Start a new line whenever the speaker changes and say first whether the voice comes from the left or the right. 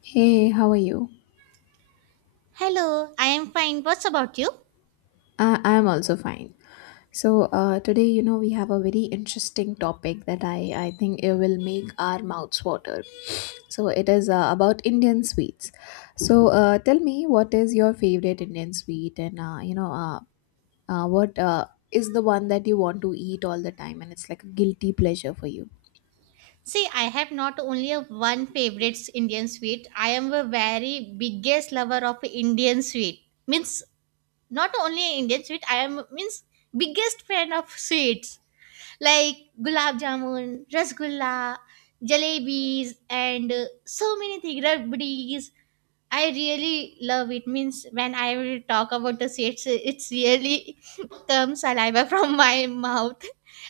left: Hey, how are you?
right: Hello, I am fine. What's about you?
left: I'm also fine. So today we have a very interesting topic that I think it will make our mouths water. So it is about Indian sweets. So tell me, what is your favorite Indian sweet, and you know, what is the one that you want to eat all the time, and it's like a guilty pleasure for you?
right: See, I have not only a one favorite Indian sweet. I am a very biggest lover of Indian sweet. Means not only Indian sweet. I am means biggest fan of sweets like gulab jamun, rasgulla, jalebis, and so many things. Rabdis. I really love it. Means when I will talk about the seeds, it's really comes saliva from my mouth,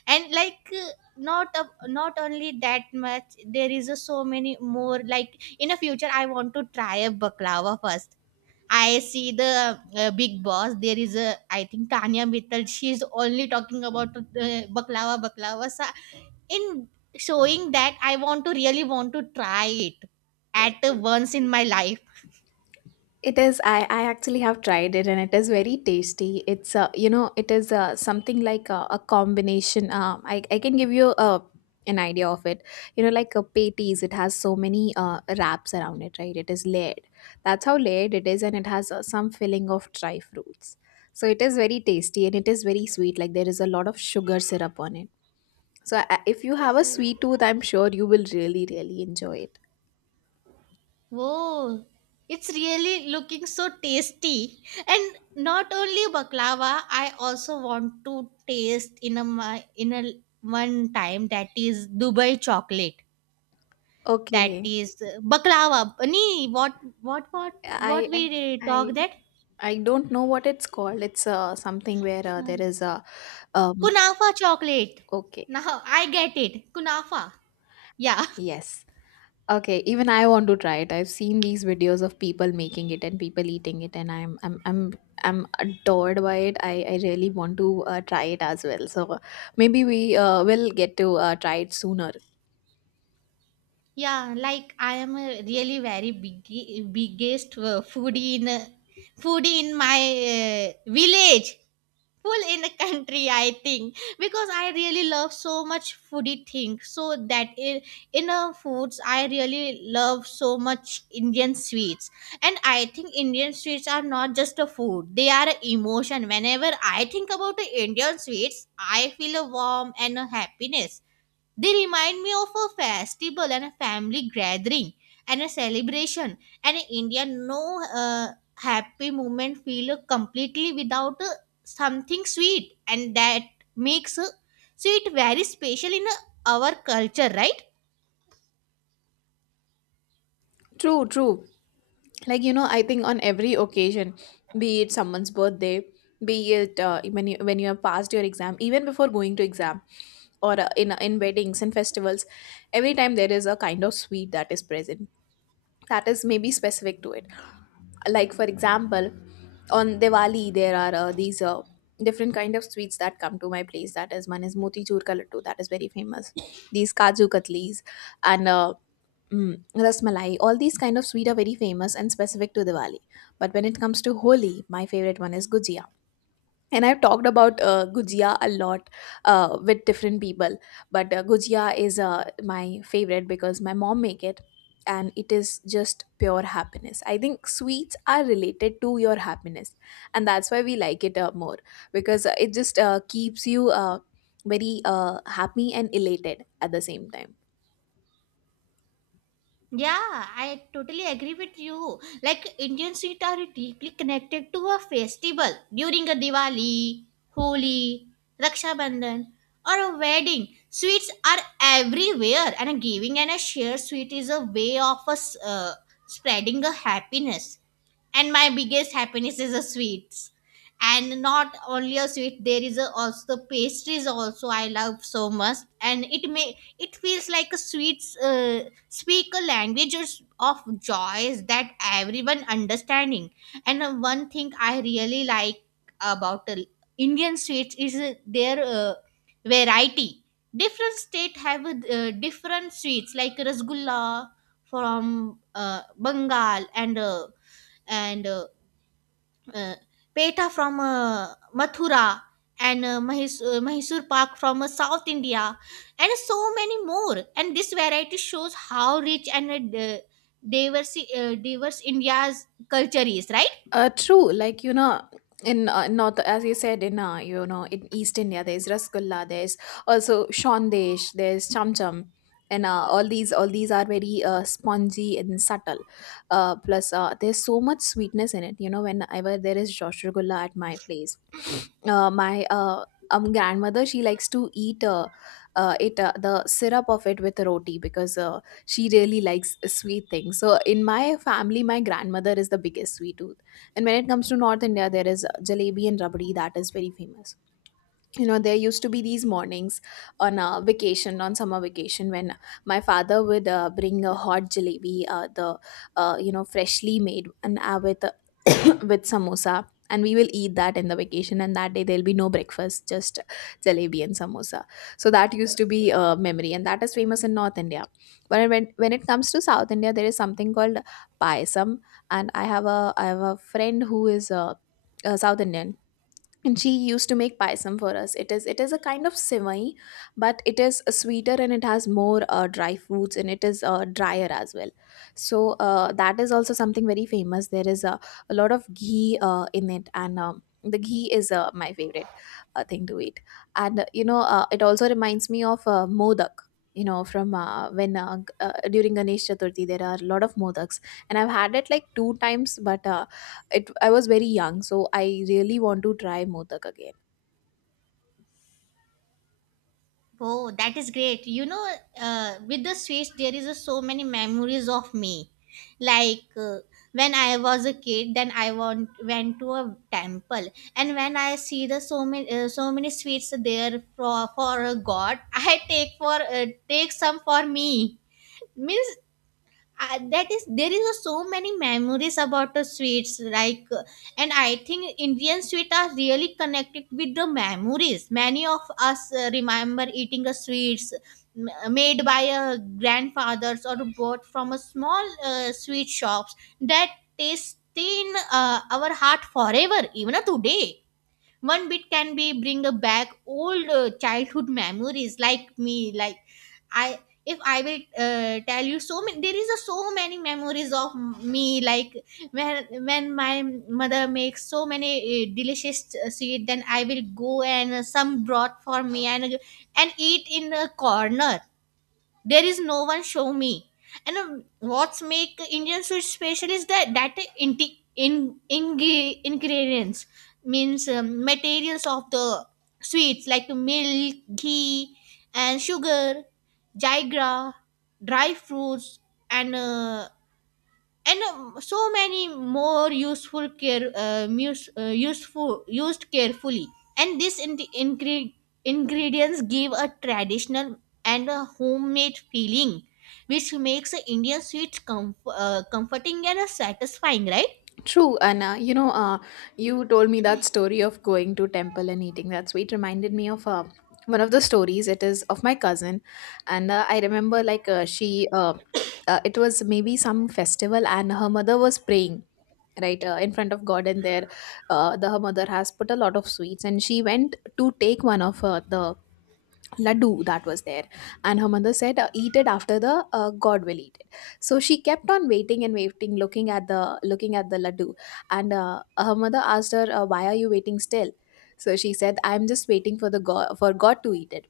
right: and like not only that much. There is a so many more. Like in the future, I want to try a baklava first. I see the big boss. There is a I think Tanya Mittal. She is only talking about baklava. So in showing that, I want to really want to try it at once in my life.
left: It is. I actually have tried it and it is very tasty. It's, you know, it is something like a combination. I can give you an idea of it. You know, like a patties, it has so many wraps around it, right? It is layered. That's how layered it is and it has some filling of dry fruits. So it is very tasty and it is very sweet. Like there is a lot of sugar syrup on it. So if you have a sweet tooth, I'm sure you will really, really enjoy it.
right: Whoa, it's really looking so tasty. And not only baklava, I also want to taste in a one time that is Dubai chocolate. That
left: Okay.
right: is baklava. Nee, what
left: I, I,
right: we
left: I
right: talk that
left: I don't know what it's called. It's something where there
right: uh,
left: is a um
right: kunafa chocolate.
left: okay,
right: Now I get it. Kunafa. Yeah.
left: yes. Okay, even I want to try it. I've seen these videos of people making it and people eating it and I'm adored by it. I really want to try it as well. So maybe we will get to try it sooner.
right: Yeah, like I am a really very big biggest foodie in my village, full in the country. I think because I really love so much foodie things. So that in foods, I really love so much Indian sweets, and I think Indian sweets are not just a food; they are an emotion. Whenever I think about the Indian sweets, I feel a warm and a happiness. They remind me of a festival and a family gathering and a celebration. And in India, no happy moment feel completely without something sweet, and that makes sweet very special in our culture, right?
left: True, true. Like you know, I think on every occasion, be it someone's birthday, be it when you have passed your exam, even before going to exam, or in weddings and festivals, every time there is a kind of sweet that is present, that is maybe specific to it. Like for example, on Diwali there are these different kind of sweets that come to my place. That is, one is motichur ka lattu, that is very famous, these kaju katlis, and rasmalai, all these kind of sweet are very famous and specific to Diwali. But when it comes to Holi, my favorite one is gujia. And I've talked about gujia a lot with different people. But gujia is my favorite because my mom make it, and it is just pure happiness. I think sweets are related to your happiness. And that's why we like it more, because it just keeps you very happy and elated at the same time.
right: Yeah, I totally agree with you. Like Indian sweets are deeply connected to a festival during a Diwali, Holi, Raksha Bandhan, or a wedding. Sweets are everywhere, and a giving and a share sweet is a way of us spreading a happiness. And my biggest happiness is the sweets. And not only a sweet, there is also the pastries. Also I love so much. And it feels like a sweets speak a language of joys that everyone understanding. And one thing I really like about Indian sweets is their variety. Different state have different sweets like rasgulla from Bengal, and uh, Peta from Mathura, and Mysore Pak from South India, and so many more. And this variety shows how rich and diverse India's culture is, right?
left: True. Like you know, in north, as you said, in in East India, there's rasgulla. There's also shandesh. There's cham cham, and all these are very spongy and subtle. Plus, there's so much sweetness in it. You know, whenever there is rasgulla at my place, my grandmother, she likes to eat it the syrup of it with roti, because she really likes sweet things. So in my family, my grandmother is the biggest sweet. And when it comes to North India, there is jalebi and rabdi that is very famous. You know, there used to be these mornings on a vacation, on summer vacation, when my father would bring a hot jalebi, the you know, freshly made, and with with samosa, and we will eat that in the vacation, and that day there'll be no breakfast, just jalebi and samosa. So that used to be a memory, and that is famous in North India. But when it comes to South India, there is something called payasam. And I have a friend who is a South Indian, and she used to make payasam for us. It is a kind of sivai, but it is sweeter, and it has more dry fruits, and it is drier as well. So that is also something very famous. There is a lot of ghee in it, and the ghee is my favorite thing to eat. And you know, it also reminds me of modak. You know, from during Ganesh Chaturthi there are a lot of modaks, and I've had it like two times, but it I was very young, so I really want to try modak again.
right: Oh, that is great. With the sweets, there is so many memories of me. Like when I was a kid, then went to a temple, and when I see the so many sweets there for a god, I take some for me. Means that is there is a so many memories about the sweets like and I think Indian sweets are really connected with the memories. Many of us remember eating a sweets made by a grandfathers or bought from a small sweet shops that taste in our heart forever, even today one bit can be bring back old childhood memories like me, like I if I will tell you so many, there is a so many memories of me, like when my mother makes so many delicious sweet, then I will go and some brought for me and eat in a corner. There is no one show me. And what's make Indian food special is that ingredients, means materials of the sweets like milk, ghee, and sugar, jaigra, dry fruits, and and so many more useful care mus- useful used carefully. And this ingredients give a traditional and a homemade feeling which makes the Indian sweets comforting and satisfying, right?
left: True, and you know, you told me that story of going to temple and eating that sweet reminded me of one of the stories. It is of my cousin, and I remember, like it was maybe some festival, and her mother was praying right in front of God, and there, the her mother has put a lot of sweets, and she went to take one of the laddu that was there. And her mother said, eat it after the god will eat it. So she kept on waiting and waiting, looking at the laddu. And her mother asked her, why are you waiting still? So she said, I'm just waiting for the god for god to eat it.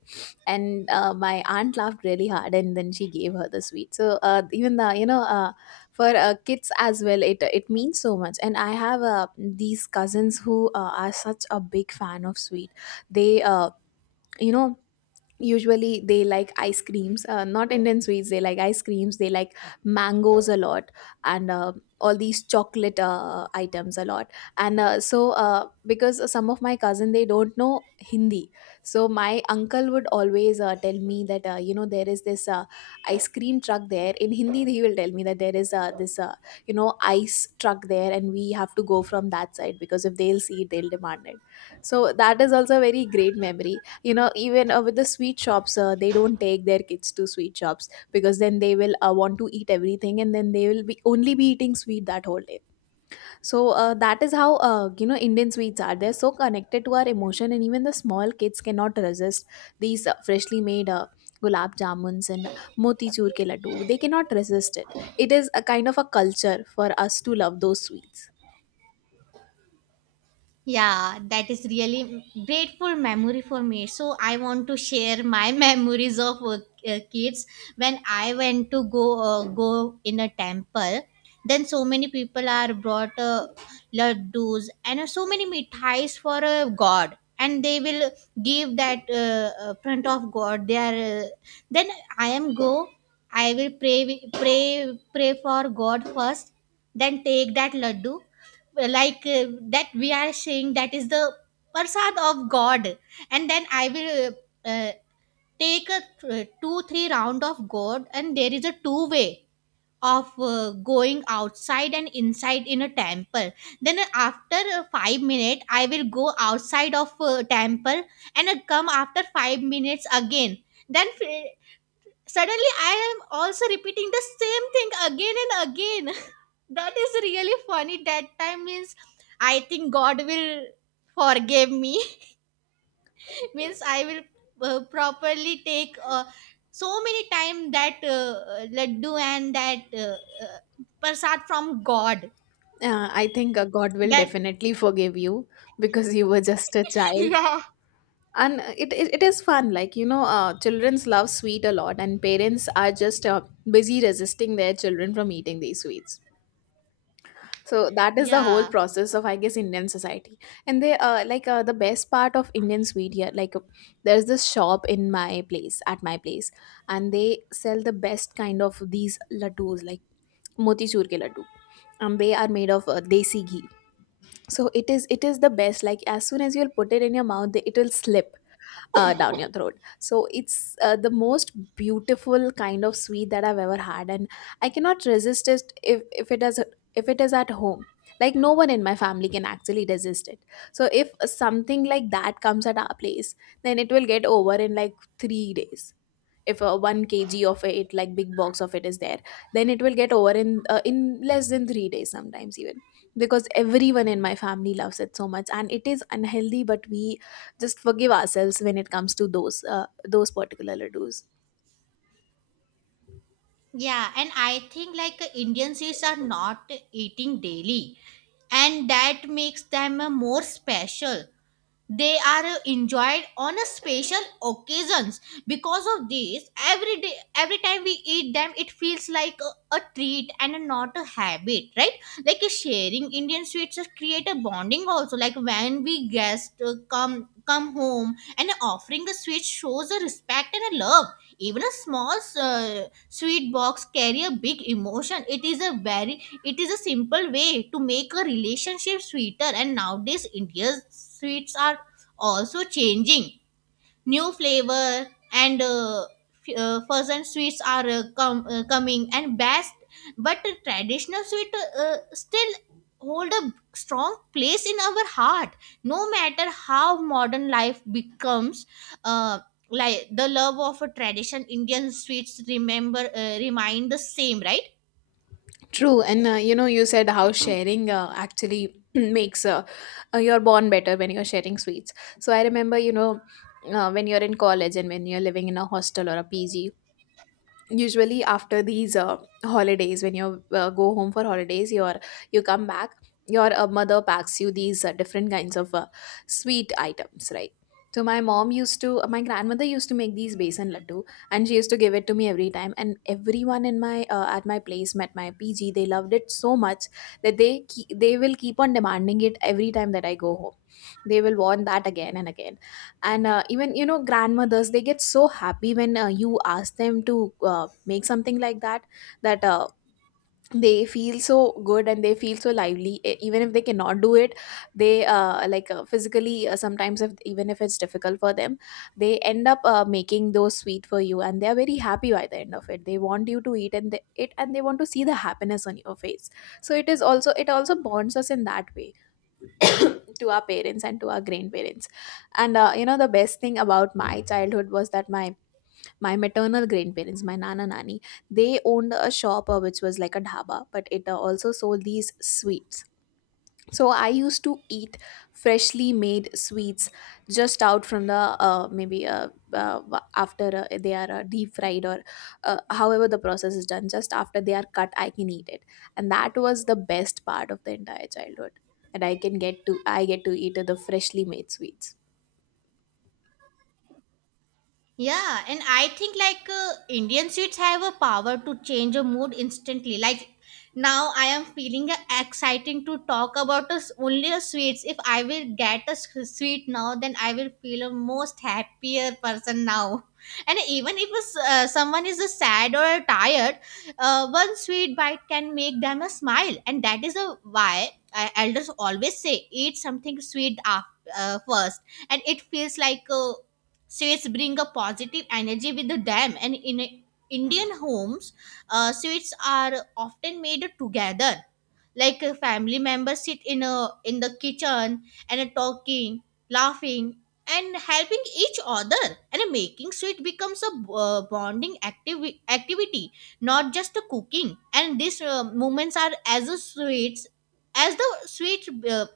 left: And my aunt laughed really hard, and then she gave her the sweet. So even the, you know, for kids as well, it means so much. And I have these cousins who are such a big fan of sweet. They you know usually they like ice creams, not Indian sweets. They like ice creams, they like mangoes a lot, and all these chocolate items a lot. And so because some of my cousin they don't know Hindi, so my uncle would always tell me that, there is this ice cream truck there. In Hindi he will tell me that there is this you know ice truck there, and we have to go from that side, because if they'll see it, they'll demand it. So that is also a very great memory. You know, even with the sweet shops, they don't take their kids to sweet shops, because then they will want to eat everything, and then they will be only be eating sweet that whole day. So that is how, Indian sweets are, they're so connected to our emotion. And even the small kids cannot resist these freshly made gulab jamuns and motichur ke laddu. They cannot resist it. It is a kind of a culture for us to love those sweets.
right: Yeah, that is really grateful memory for me. So I want to share my memories of kids when I went to go in a temple. Then so many people are brought laddus and so many mithais for God, and they will give that front of God. They are then I am go. I will pray pray pray for God first. Then take that laddu, like that we are saying that is the prasad of god. And then I will take a two three round of god, and there is a two way of going outside and inside in a temple. Then after 5 minutes I will go outside of temple and come after 5 minutes again. Then suddenly, I am also repeating the same thing again and again. That is really funny. That time means I think God will forgive me. Means I will properly take so many time that laddu and that uh, prasad from God.
left: I think god will
right: That
left: definitely forgive you, because you were just a child.
right: Yeah.
left: And it is fun. Like you know, children's love sweet a lot, and parents are just busy resisting their children from eating these sweets. So that is the whole
right: Yeah,
left: process of, I guess, Indian society. And they like the best part of Indian sweet here, like there's this shop in my place at my place, and they sell the best kind of these laddus, like motichur ke laddu, and they are made of desi ghee. So it is the best, like as soon as you'll put it in your mouth, it will slip down your throat. So it's the most beautiful kind of sweet that I've ever had, and I cannot resist it if it is at home. Like no one in my family can actually resist it. So if something like that comes at our place, then it will get over in like 3 days. If a 1 kg of it, like big box of it, is there, then it will get over in less than 3 days sometimes, even because everyone in my family loves it so much, and it is unhealthy, but we just forgive ourselves when it comes to those particular ladoos.
right: yeah, and I think like Indian sweets are not eating daily, and that makes them more special. They are enjoyed on a special occasions. Because of this, every day, every time we eat them, it feels like a treat and not a habit, right? Like sharing Indian sweets just create a bonding also, like when we guests come home and offering a sweet shows a respect and a love. Even a small sweet box carry a big emotion. It is a simple way to make a relationship sweeter. And nowadays India's sweets are also changing. New flavor and frozen sweets are coming and best, but traditional sweet still hold a strong place in our heart. No matter how modern life becomes, uh, like the love of a tradition Indian sweets remember remain the same, right?
left: True, and you know, you said how sharing actually makes your bond better when you're sharing sweets. So I remember, when you're in college and when you're living in a hostel or a PG, usually after these holidays. When you go home for holidays, you come back, your mother packs you these different kinds of sweet items, right? So my grandmother used to make these besan laddu, and she used to give it to me every time. And everyone in my at my place at my PG, they loved it so much that they will keep on demanding it every time that I go home. They will want that again and again. And even grandmothers, they get so happy when you ask them to make something like that, that uh, they feel so good and they feel so lively. Even if they cannot do it, they like, physically, sometimes, if even if it's difficult for them, they end up making those sweet for you, and they are very happy. By the end of it, they want you to eat and they, it and they want to see the happiness on your face. So it also bonds us in that way to our parents and to our grandparents. And you know, the best thing about my childhood was that my maternal grandparents, my nana nani, they owned a shop, which was like a dhaba, but it also sold these sweets. So I used to eat freshly made sweets just out from the maybe after they are deep fried or however the process is done. Just after they are cut, I can eat it, and that was the best part of the entire childhood, that I can get to. I get to eat the freshly made sweets.
right: Yeah, and I think like Indian sweets have a power to change a mood instantly. Like now, I am feeling exciting to talk about us only a sweets. If I will get a sweet now, then I will feel a most happier person now. And even if a someone is sad or tired, one sweet bite can make them a smile, and that is a why elders always say eat something sweet first. And it feels like sweets bring a positive energy with them, and in Indian homes, sweets are often made together. Like family members sit in the kitchen and talking, laughing, and helping each other, and making sweet becomes a bonding activity, not just a cooking. And these moments are as a sweets as the sweet uh,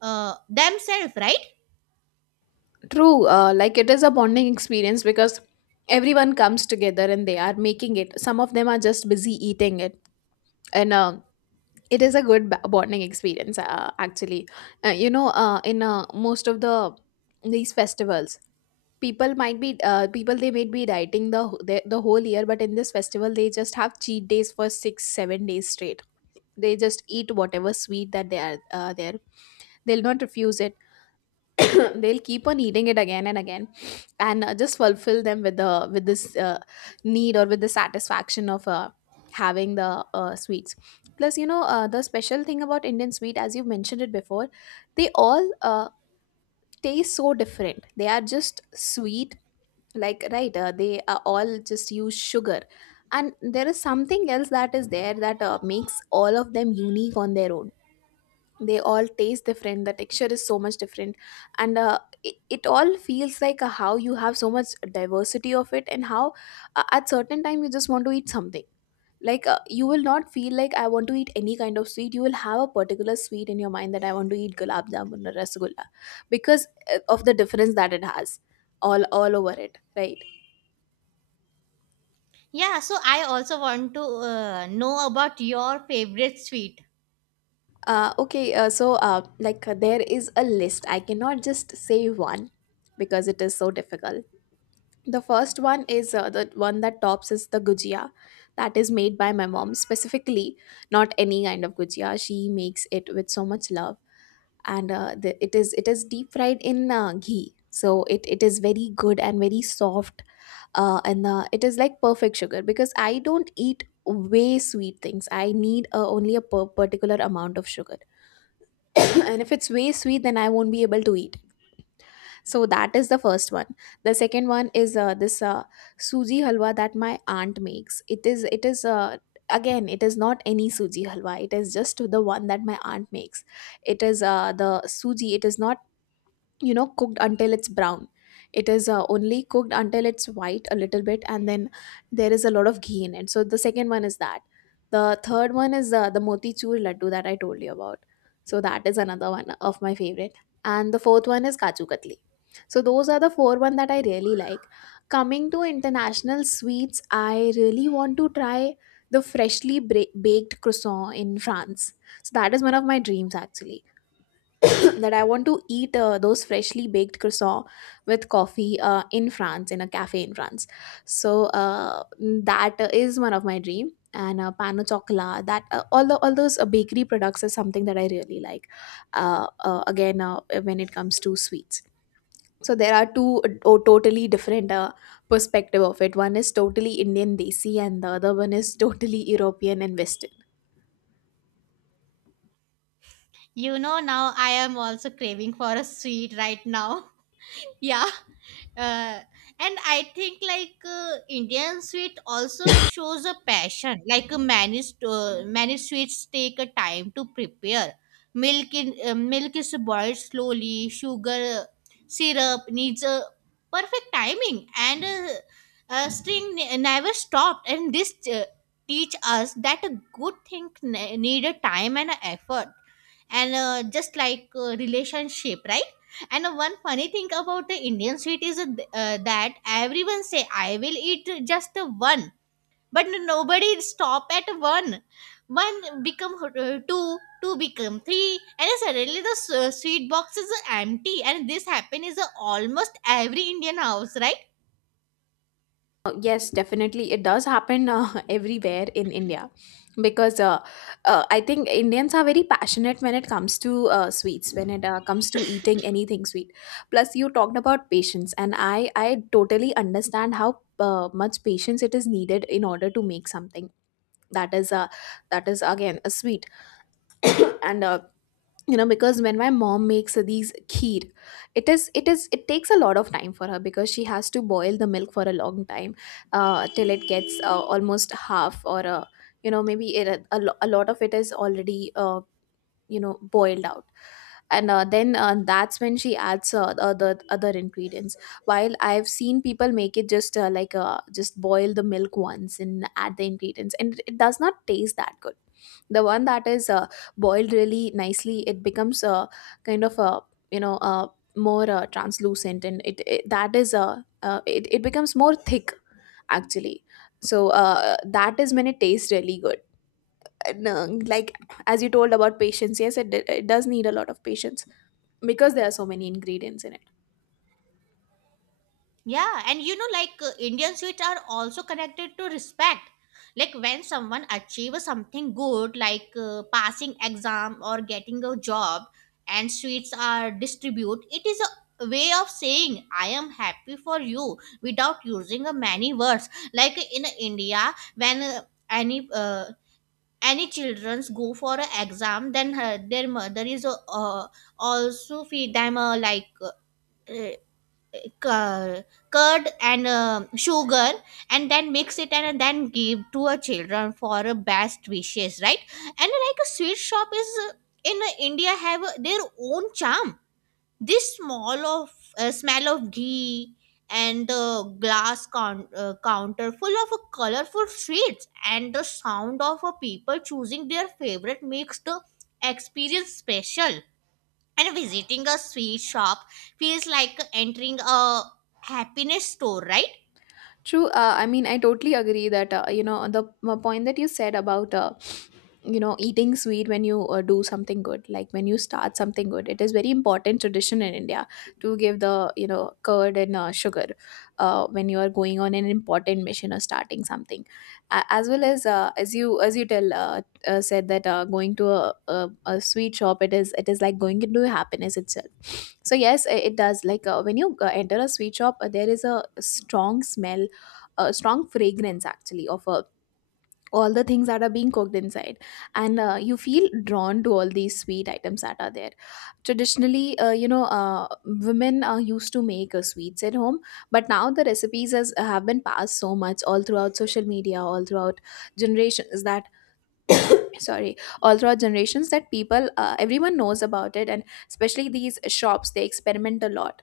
right: uh, themselves, right?
left: True, like, it is a bonding experience because everyone comes together and they are making it. Some of them are just busy eating it. And it is a good bonding experience, actually. In most of these festivals, people might be people they might be dieting the, wh- the whole year, but in this festival they just have cheat days for 6 7 days straight. They just eat whatever sweet that they are there. They'll not refuse it. They'll keep on eating it again and again and just fulfill them with this need, or with the satisfaction of having the sweets. Plus, you know, the special thing about Indian sweet, as you mentioned it before, they all taste so different. They are just sweet, like, right, they are all just use sugar, and there is something else that is there that makes all of them unique on their own. They all taste different, the texture is so much different. And it all feels like, how you have so much diversity of it. And how, at certain time, you just want to eat something. Like, you will not feel like I want to eat any kind of sweet. You will have a particular sweet in your mind, that I want to eat gulab jamun or rasgulla, because of the difference that it has all over it, right?
right: Yeah, so I also want to know about your favorite sweet.
left: Okay, so, like, there is a list. I cannot just say one because it is so difficult. The first one is the one that tops is the gujia that is made by my mom specifically, not any kind of gujia. She makes it with so much love, and it is deep fried in ghee, so it is very good and very soft. And it is like perfect sugar, because I don't eat way sweet things. I need only a particular amount of sugar. And if it's way sweet, then I won't be able to eat. So that is the first one. The second one is this suji halwa that my aunt makes. It is, again, it is not any suji halwa. It is just the one that my aunt makes. It is the suji. It is not, you know, cooked until it's brown. It is only cooked until it's white a little bit, and then there is a lot of ghee in it. So the second one is that. The third one is the motichur laddu that I told you about, so that is another one of my favorite. And the fourth one is kaju katli. So those are the four one that I really like. Coming to international sweets, I really want to try the freshly baked croissant in France. So that is one of my dreams, actually, that I want to eat those freshly baked croissants with coffee in France, in a cafe in France. So that is one of my dream. And pano chocolat, that, all those bakery products, is something that I really like. Again, when it comes to sweets, so there are two totally different perspective of it. One is totally Indian desi, and the other one is totally European and Western.
right: Now I am also craving for a sweet right now. Yeah. uh, and I think like Indian sweet also shows a passion, like many sweets take a time to prepare. Milk is boiled slowly, sugar syrup needs a perfect timing, and string never stopped, and this teach us that a good thing need a time and a effort, and just like relationship, right? And one funny thing about the Indian sweet is that everyone say I will eat just one, but nobody stop at one. One become two, two become three, and then suddenly the sweet box is empty, and this happen is almost every Indian house, right?
left: Yes, definitely. It does happen, everywhere in India, because I think Indians are very passionate when it comes to sweets, when it comes to eating anything sweet. Plus, you talked about patience, and I totally understand how much patience it is needed in order to make something that is that is, again, a sweet. And you know, because when my mom makes these kheer, it takes a lot of time for her, because she has to boil the milk for a long time, till it gets almost half, or you know, maybe it, a, a lot of it is already, you know, boiled out. And then that's when she adds the other ingredients. While I've seen people make it just just boil the milk once and add the ingredients, and it does not taste that good. The one that is boiled really nicely, it becomes, kind of a, you know, more translucent, and it that is it becomes more thick, actually. So that is when it tastes really good. And, like, as you told about patience, yes, it does need a lot of patience, because there are so many ingredients in it.
right: Yeah, and you know, like Indian sweets are also connected to respect. Like when someone achieves something good, like passing exam or getting a job, and sweets are distributed, it is a way of saying I am happy for you without using a many words. Like in India, when any uh, any childrens go for an exam, then their mother is also feed them like Uh, cur- curd and sugar, and then mix it and then give to a children for a best wishes, right? And like a sweet shop is in India have their own charm. This small of smell of ghee and the glass con counter full of colorful sweets and the sound of people choosing their favorite makes the experience special. And visiting a sweet shop feels like entering a happiness store, right?
left: True. I mean, I totally agree that you know, the point that you said about, you know, eating sweet when you do something good, like when you start something good. It is very important tradition in India to give the, you know, curd and sugar when you are going on an important mission or starting something. A As well as, as you tell said, that going to a sweet shop, it is like going into happiness itself. So yes, it does. Like, when you enter a sweet shop, there is a strong smell, a strong fragrance, actually, of all the things that are being cooked inside. And you feel drawn to all these sweet items that are there. Traditionally, women used to make sweets at home, but now the recipes have been passed so much all throughout social media, all throughout generations that sorry all throughout generations, that people, everyone knows about it. And especially these shops, they experiment a lot,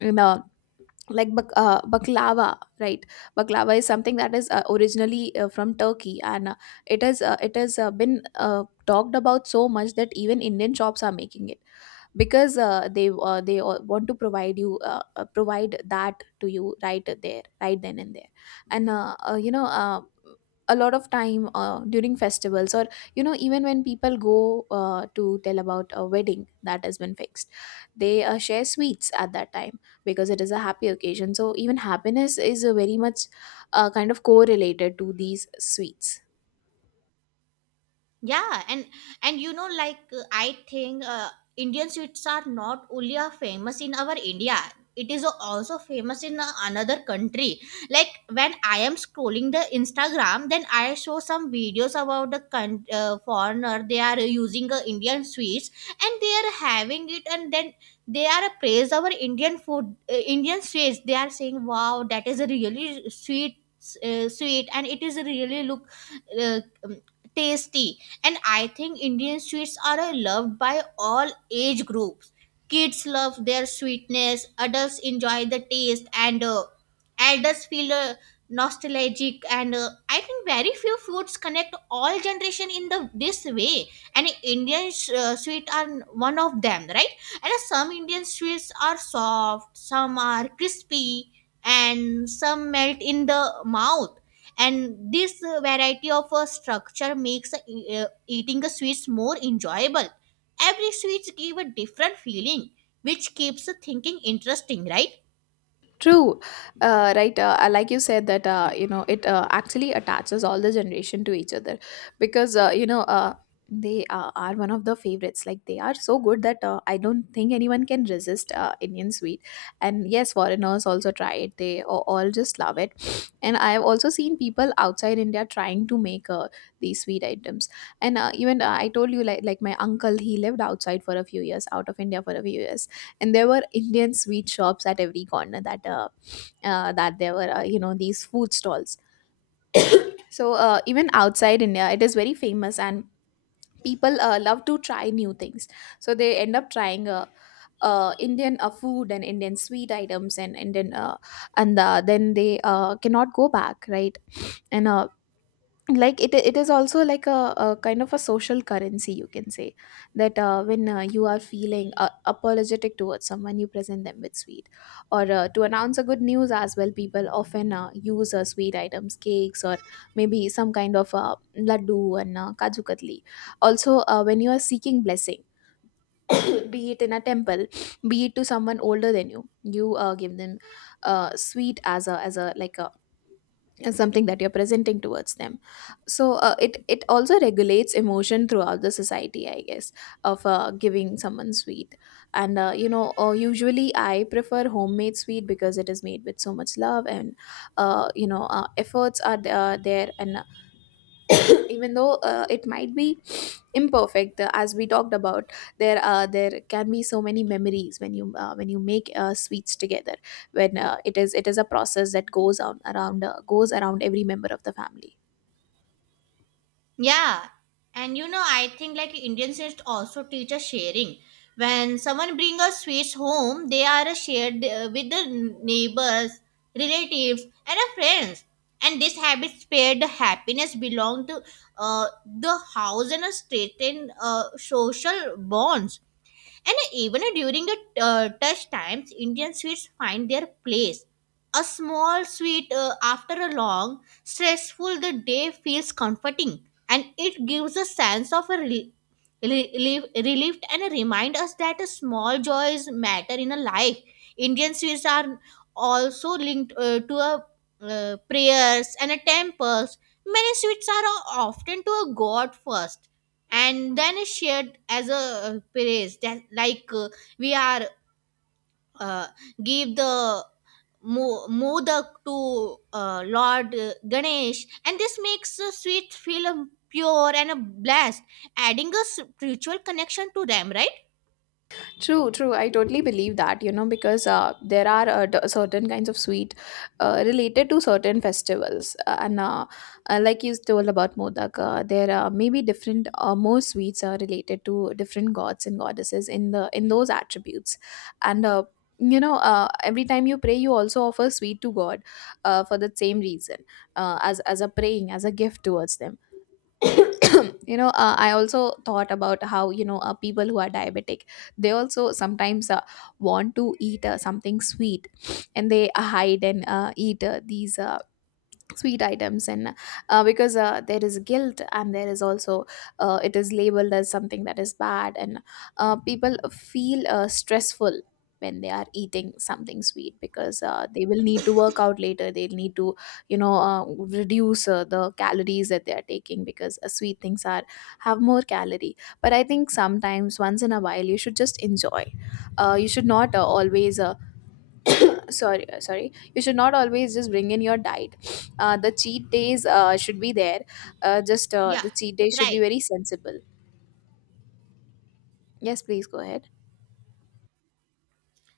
left: you know. Like, baklava, right? Baklava is something that is originally from Turkey. And it has, been talked about so much that even Indian shops are making it, because they all want to provide you, provide that to you right there, right then and there. And you know, a lot of time during festivals, or, you know, even when people go to tell about a wedding that has been fixed, they share sweets at that time, because it is a happy occasion. So even happiness is very much, kind of correlated to these sweets.
right: Yeah. And like I think Indian sweets are not only are famous in our India. It is also famous in another country. Like when I am scrolling the Instagram, then I show some videos about the foreigner they are using Indian sweets, and they are having it, and then they are praise our Indian food, Indian sweets. They are saying wow, that is a really sweet, and it is really look uh, tasty. And I think Indian sweets are loved by all age groups. Kids love their sweetness, adults enjoy the taste, and elders feel nostalgic, and I think very few foods connect all generation in the this way, and Indian sweet are one of them, right? And some Indian sweets are soft, some are crispy, and some melt in the mouth, and this variety of structure makes eating the sweets more enjoyable. Every sweet give a different feeling which keeps the thinking interesting, right?
left: True. Right? Like you said that, you know, it actually attaches all the generation to each other, because you know, they are one of the favorites. Like, they are so good that I don't think anyone can resist Indian sweet. And yes, foreigners also try it. They all just love it. And I have also seen people outside India trying to make these sweet items. And even I told you like my uncle, he lived outside for a few years, out of India for a few years, and there were indian sweet shops at every corner that that there were you know these food stalls. So even outside india it is very famous, and people love to try new things, so they end up trying Indian food and Indian sweet items and then they cannot go back, right. And uh, like it it is also like a kind of a social currency, you can say, that when you are feeling apologetic towards someone, you present them with sweet. Or to announce a good news as well, people often use sweet items, cakes, or maybe some kind of laddu and kaju katli. Also when you are seeking blessing, be it in a temple, be it to someone older than you, you give them sweet as a like a and something that you're presenting towards them. It also regulates emotion throughout the society, I guess, of giving someone sweet. And uh, you know uh, usually I prefer homemade sweet because it is made with so much love, and efforts are there, and even though it might be imperfect, as we talked about, there can be so many memories when you make sweets together, when it is a process that goes on around goes around every member of the family.
right: Yeah, and I think like Indian sweets also teach us sharing. When someone brings a sweets home, they are shared with the neighbors, relatives, and friends, and this habit spread the happiness belong to uh, the house and strengthen social bonds. And even during the touch times, Indian sweets find their place. A small sweet after a long, stressful the day feels comforting, and it gives a sense of a relief, and remind us that a small joys matter in a life. Indian sweets are also linked to a prayers and a temples. Many sweets are often to a god first and then is shared as a praise, that like we are uh, give the modak to lord Ganesh, and this makes the sweet feel pure and a blessed, adding a spiritual connection to them, right?
left: True, true. I totally believe that, you know, because there are certain kinds of sweet related to certain festivals. And Like you told about Modak, there are maybe different, more sweets are related to different gods and goddesses in the in those attributes. And every time you pray, you also offer sweet to God for the same reason, as a praying, as a gift towards them. You know, I also thought about how, you know, people who are diabetic, they also sometimes want to eat something sweet, and they hide and eat these sweet items. And uh, because uh, there is guilt, and there is also it is labeled as something that is bad, and people feel stressful when they are eating something sweet, because they will need to work out later, they'll need to, you know, reduce the calories that they are taking, because sweet things are have more calorie. But I think sometimes once in a while you should just enjoy. You should not always sorry sorry you should not always just bring in your diet, the cheat days should be there. Just
right: Yeah.
left: The cheat days should be
right: Right.
left: very sensible. Yes, please go ahead.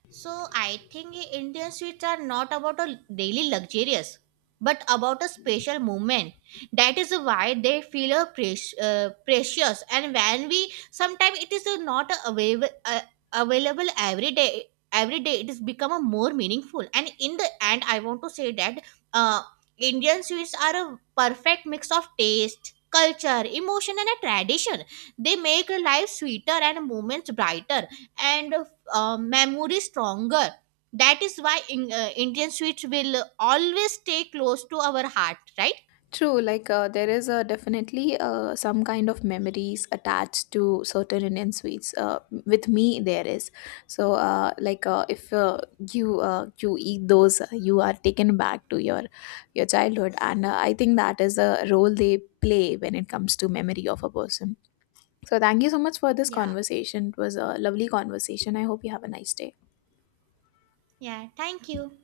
right: So I think Indian sweets are not about a daily luxurious, but about a special moment. That is why they feel a precious. And when we sometimes it is not available every day. Every day it is become a more meaningful. And in the end, I want to say that uh, Indian sweets are a perfect mix of taste, culture, emotion, and a tradition. They make life sweeter and moments brighter, and memory stronger. That is why Indian sweets will always stay close to our heart, right?
left: True, like there is definitely some kind of memories attached to certain indian sweets, with me there is so like if you you eat those, you are taken back to your childhood, and I think that is the role they play when it comes to memory of a person. So thank you so much for this
right: Yeah.
left: conversation. It was a lovely conversation. I hope you have a nice day.
right: Yeah, thank you.